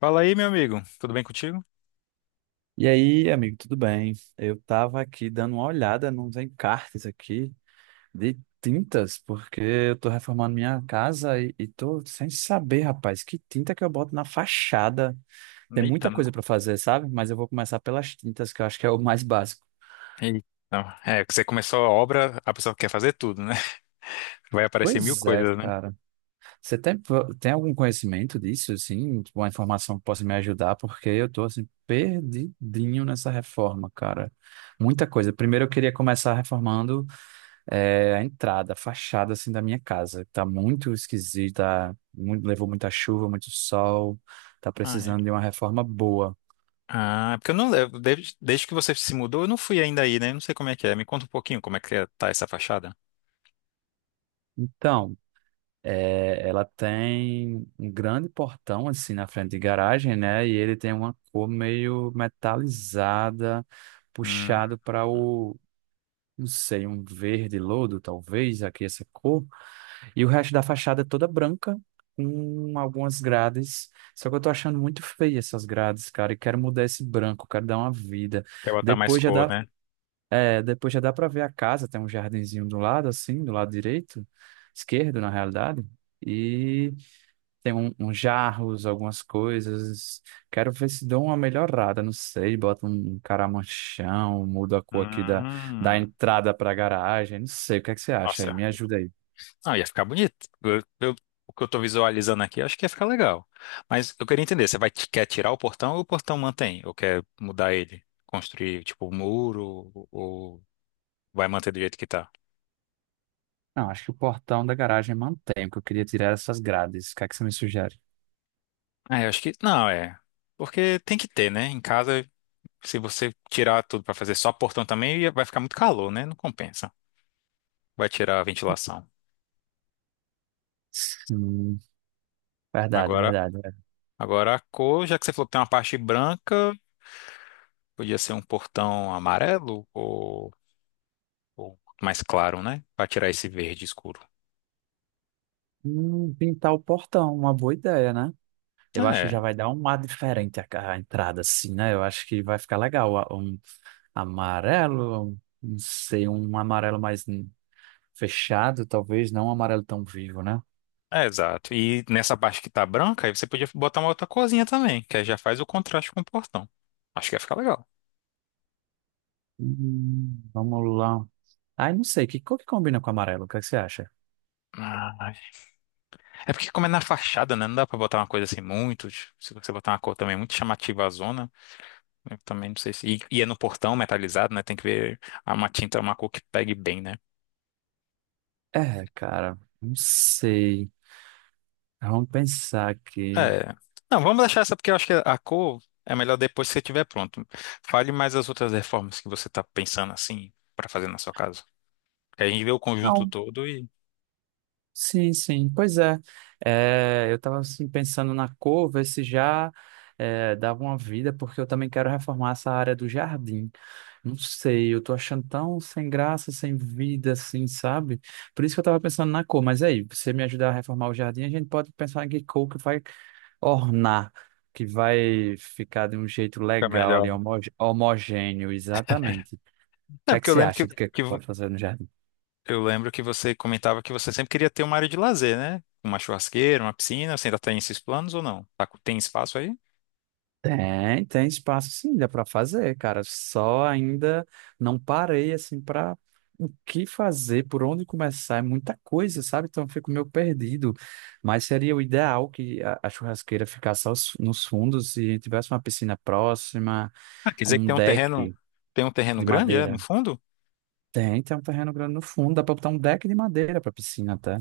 Fala aí, meu amigo. Tudo bem contigo? E aí, amigo, tudo bem? Eu tava aqui dando uma olhada nos encartes aqui de tintas, porque eu tô reformando minha casa e tô sem saber, rapaz, que tinta que eu boto na fachada. Tem Eita, muita coisa pra fazer, sabe? Mas eu vou começar pelas tintas, que eu acho que é o mais básico. eita. É, que você começou a obra, a pessoa quer fazer tudo, né? Vai aparecer mil Pois é, coisas, né? cara. Você tem, tem algum conhecimento disso, assim? Tipo, uma informação que possa me ajudar? Porque eu tô, assim, perdidinho nessa reforma, cara. Muita coisa. Primeiro eu queria começar reformando. É a entrada, a fachada assim da minha casa. Tá muito esquisita, levou muita chuva, muito sol, tá Ah, é. precisando de uma reforma boa. Ah, porque eu não levo. Desde que você se mudou, eu não fui ainda aí, né? Não sei como é que é. Me conta um pouquinho como é que tá essa fachada. Então, é, ela tem um grande portão assim na frente de garagem, né? E ele tem uma cor meio metalizada, Hum, puxado para o, não sei, um verde lodo, talvez, aqui essa cor. E o resto da fachada é toda branca, com algumas grades. Só que eu tô achando muito feia essas grades, cara, e quero mudar esse branco, quero dar uma vida. quer botar mais Depois já cor, dá, né? Depois já dá para ver a casa, tem um jardinzinho do lado, assim, do lado direito, esquerdo, na realidade. E tem um, uns jarros, algumas coisas. Quero ver se dou uma melhorada, não sei, bota um caramanchão, muda a cor da Hum, entrada para a garagem, não sei, o que é que você acha aí? nossa, Me ajuda aí. não, ia ficar bonito. O que eu tô visualizando aqui, acho que ia ficar legal. Mas eu queria entender, você vai, quer tirar o portão ou o portão mantém? Ou quer mudar ele? Construir, tipo, um muro? Ou vai manter do jeito que tá? Não, acho que o portão da garagem mantém, porque eu queria tirar essas grades. O que é que você me sugere? Ah, eu acho que... Não, é. Porque tem que ter, né? Em casa, se você tirar tudo pra fazer só portão também, vai ficar muito calor, né? Não compensa. Vai tirar a ventilação. Sim, verdade, Agora, verdade, verdade. agora a cor, já que você falou que tem uma parte branca, podia ser um portão amarelo? Ou mais claro, né? Para tirar esse verde escuro. Pintar o portão, uma boa ideia, né? Eu acho que já É, vai dar um ar a entrada, assim, né? Eu acho que vai ficar legal. Um amarelo, não sei, um amarelo mais fechado, talvez, não um amarelo tão vivo, né? é exato. E nessa parte que tá branca, aí você podia botar uma outra corzinha também, que aí já faz o contraste com o portão. Acho que ia ficar legal. Vamos lá. Ai, não sei, que cor que combina com amarelo? O que é que você acha? Ah, é porque como é na fachada, né? Não dá pra botar uma coisa assim muito. Se você botar uma cor também muito chamativa à zona, eu também não sei se. E é no portão metalizado, né? Tem que ver uma tinta, uma cor que pegue bem, né? É, cara, não sei. Vamos pensar aqui. É. Não, vamos deixar essa porque eu acho que a cor é melhor depois que você estiver pronto. Fale mais as outras reformas que você está pensando assim para fazer na sua casa. Que a gente vê o conjunto Não. todo e Sim, sim. Pois é. É, eu estava assim, pensando na cor, ver se dava uma vida, porque eu também quero reformar essa área do jardim. Não sei, eu tô achando tão sem graça, sem vida, assim, sabe? Por isso que eu estava pensando na cor. Mas aí, você me ajudar a reformar o jardim, a gente pode pensar em que cor que vai ornar, que vai ficar de um jeito fica legal melhor, ali, né? Homogêneo, exatamente. O É que é que porque eu você lembro acha do que é que pode fazer no jardim? eu lembro que você comentava que você sempre queria ter uma área de lazer, né? Uma churrasqueira, uma piscina. Você ainda tem esses planos ou não? Tem espaço aí? Tem, tem espaço sim, dá para fazer, cara. Só ainda não parei assim para o que fazer, por onde começar, é muita coisa, sabe? Então eu fico meio perdido. Mas seria o ideal que a churrasqueira ficasse nos fundos e tivesse uma piscina próxima, Ah, quer com dizer que um deck tem um terreno de grande, é, no madeira. fundo? Tem, tem um terreno grande no fundo, dá para botar um deck de madeira para piscina até.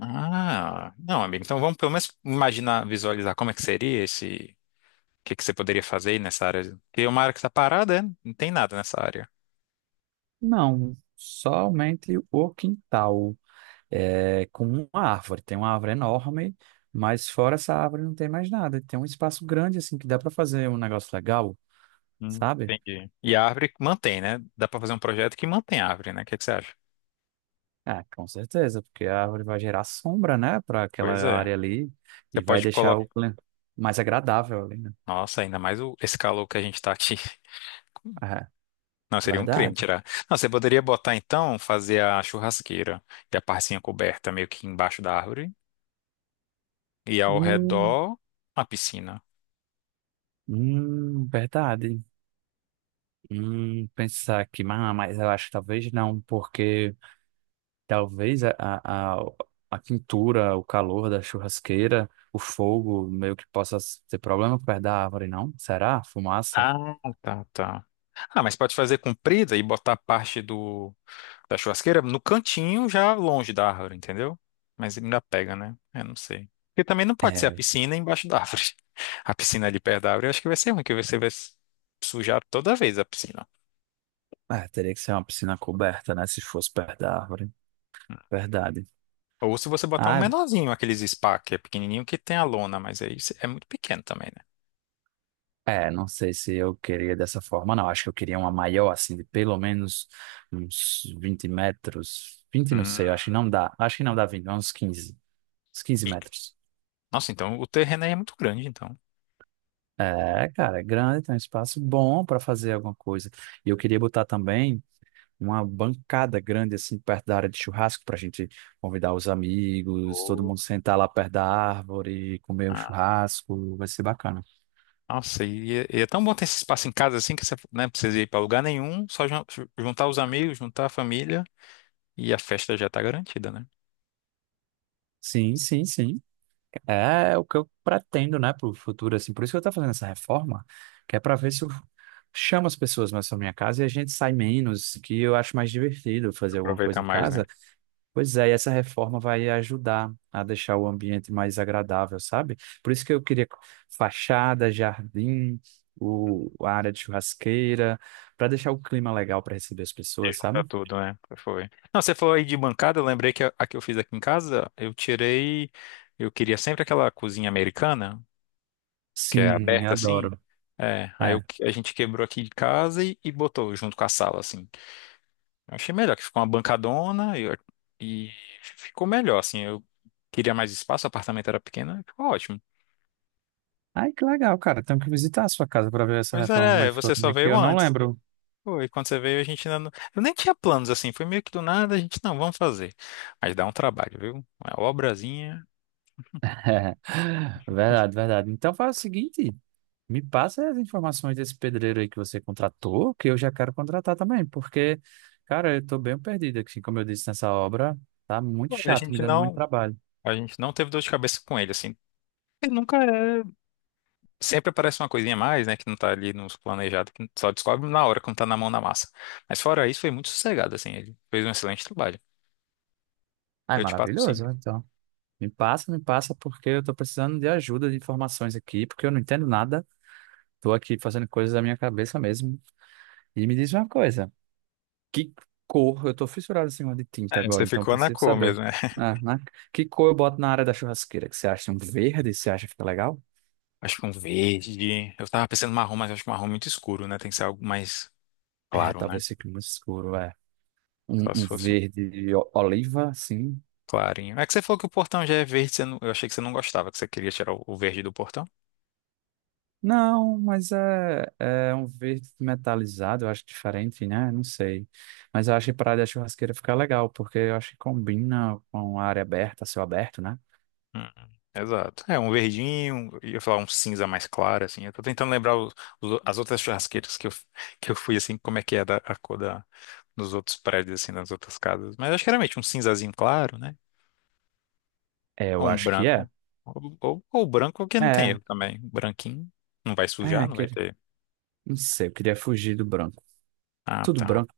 Ah, não, amigo. Então vamos pelo menos imaginar, visualizar como é que seria esse que você poderia fazer aí nessa área? Porque uma área que está parada, né? Não tem nada nessa área. Não, somente o quintal, é, com uma árvore. Tem uma árvore enorme, mas fora essa árvore não tem mais nada. Tem um espaço grande, assim, que dá para fazer um negócio legal, sabe? Entendi. E a árvore que mantém, né? Dá para fazer um projeto que mantém a árvore, né? O que que você acha? Ah, com certeza, porque a árvore vai gerar sombra, né, para aquela Pois é. área ali Você e vai pode deixar colocar. Mais agradável ali, né? Nossa, ainda mais o... esse calor que a gente tá aqui. Ah, Não, seria um crime verdade. tirar. Não, você poderia botar então, fazer a churrasqueira e a parcinha coberta meio que embaixo da árvore e ao Hum, redor uma piscina. Verdade. Pensar que, mas eu acho que talvez não, porque. Talvez a a quintura, o calor da churrasqueira, o fogo, meio que possa ser problema perto da árvore, não? Será? Fumaça? Ah, tá, tá. Ah, mas pode fazer comprida e botar parte do da churrasqueira no cantinho, já longe da árvore, entendeu? Mas ele ainda pega, né? Eu não sei. Porque também não pode ser a É, piscina embaixo da árvore. A piscina ali perto da árvore, eu acho que vai ser ruim, que você vai sujar toda vez a piscina. ah, teria que ser uma piscina coberta, né? Se fosse perto da árvore. Verdade. Ou se você botar um Ah, menorzinho, aqueles spa, que é pequenininho, que tem a lona, mas aí é muito pequeno também, né? é, não sei se eu queria dessa forma, não. Acho que eu queria uma maior, assim, de pelo menos uns 20 metros. Vinte não sei, Hum. acho que não dá. Acho que não dá 20 uns quinze. Uns 15 metros. Nossa, então o terreno aí é muito grande, então. É, cara, é grande, tem um espaço bom para fazer alguma coisa. E eu queria botar também uma bancada grande, assim, perto da área de churrasco, para a gente convidar os amigos, todo Oh. mundo sentar lá perto da árvore, comer o churrasco, vai ser bacana. Nossa, e é tão bom ter esse espaço em casa assim que você né, não precisa ir pra lugar nenhum, só juntar os amigos, juntar a família e a festa já tá garantida, né? Sim, sim, sim. É o que eu pretendo, né, para o futuro, assim. Por isso que eu estou fazendo essa reforma, que é para ver se eu chamo as pessoas mais para minha casa e a gente sai menos, que eu acho mais divertido fazer alguma coisa Aproveita em mais, né? casa. Pois é, e essa reforma vai ajudar a deixar o ambiente mais agradável, sabe? Por isso que eu queria fachada, jardim, a área de churrasqueira, para deixar o clima legal para receber as E pessoas, juntar sabe? tudo, né? Foi. Não, você falou aí de bancada, eu lembrei que a que eu fiz aqui em casa, eu tirei. Eu queria sempre aquela cozinha americana, que é Sim, eu aberta assim. adoro. É, É. A gente quebrou aqui de casa e botou junto com a sala, assim. Eu achei melhor, que ficou uma bancadona e ficou melhor, assim. Eu queria mais espaço, o apartamento era pequeno, e ficou ótimo. Ai, que legal, cara. Tenho que visitar a sua casa para ver essa Pois reforma como é é, é, que ficou você só também, que veio eu não antes. lembro. Pô, e quando você veio, a gente ainda não... Eu nem tinha planos, assim, foi meio que do nada, a gente, não, vamos fazer. Mas dá um trabalho, viu? Uma obrazinha. Verdade, verdade. Então faz o seguinte. Me passa as informações desse pedreiro aí que você contratou, que eu já quero contratar também, porque, cara, eu tô bem perdido aqui, como eu disse nessa obra, tá muito Pô, e chato, me dando muito trabalho. a gente não teve dor de cabeça com ele, assim. Ele nunca é... Sempre aparece uma coisinha a mais, né, que não tá ali nos planejados, que só descobre na hora, quando tá na mão na massa. Mas fora isso, foi muito sossegado, assim, ele fez um excelente trabalho. Ai, Eu te passo, sim. maravilhoso, então. Me passa, porque eu tô precisando de ajuda, de informações aqui, porque eu não entendo nada, tô aqui fazendo coisas da minha cabeça mesmo. E me diz uma coisa, que cor, eu tô fissurado em cima de tinta É, agora, você então ficou na preciso cor saber. mesmo, né? Ah, né? Que cor eu boto na área da churrasqueira? Que você acha um verde? Você acha que fica legal? Acho que um verde. Eu tava pensando marrom, mas acho que marrom é muito escuro, né? Tem que ser algo mais É, claro, né? talvez fique muito escuro, é. Só Um, se um fosse um verde oliva, assim. clarinho. É que você falou que o portão já é verde, você não- eu achei que você não gostava, que você queria tirar o verde do portão. Não, mas é um verde metalizado, eu acho diferente, né? Não sei. Mas eu acho que praia da churrasqueira fica legal, porque eu acho que combina com a área aberta, céu aberto, né? Hum, Exato. É, um verdinho, eu ia falar um cinza mais claro, assim. Eu tô tentando lembrar as outras churrasqueiras que eu fui, assim, como é que é a cor da, dos outros prédios, assim, das outras casas. Mas acho que geralmente um cinzazinho claro, né? É, eu Ou um acho que é. branco. Ou branco, que não tem É, erro também. Um branquinho. Não vai sujar, não vai aquele, ter. não sei, eu queria fugir do branco. Ah, Tudo tá. branco.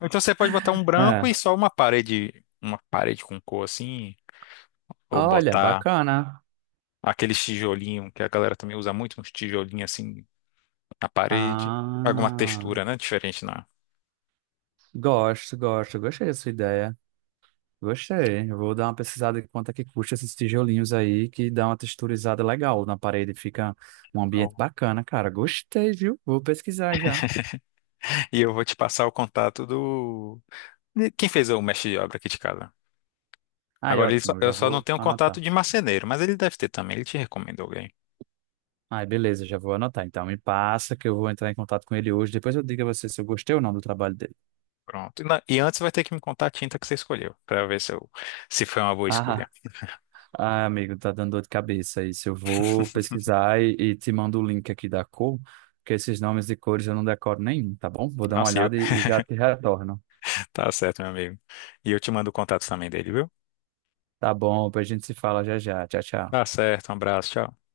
Então você pode botar um branco É. e só uma parede com cor, assim. Ou Olha, botar bacana. aqueles tijolinho que a galera também usa muito, uns tijolinhos, assim, na parede, alguma Ah, textura, né, diferente na. gosto, gosto, gostei dessa ideia. Gostei. Eu vou dar uma pesquisada em quanto é que custa esses tijolinhos aí, que dá uma texturizada legal na parede. Fica um ambiente Não. bacana, cara. Gostei, viu? Vou pesquisar já. E eu vou te passar o contato do de quem fez o mestre de obra aqui de casa. Ai, Agora ótimo, eu eu já só não vou tenho contato anotar. de marceneiro, mas ele deve ter também. Ele te recomendou alguém. Ai, beleza, já vou anotar. Então, me passa que eu vou entrar em contato com ele hoje. Depois eu digo a você se eu gostei ou não do trabalho dele. Pronto. E e antes vai ter que me contar a tinta que você escolheu, para ver se, eu, se foi uma boa Ah, escolha. ah, amigo, tá dando dor de cabeça isso. Eu vou pesquisar e te mando o link aqui da cor, porque esses nomes de cores eu não decoro nenhum, tá bom? Vou dar uma Nossa, e eu, olhada e já te retorno. tá certo, meu amigo. E eu te mando o contato também dele, viu? Tá bom, depois a gente se fala já já. Tchau, Tá tchau. certo, um abraço, tchau.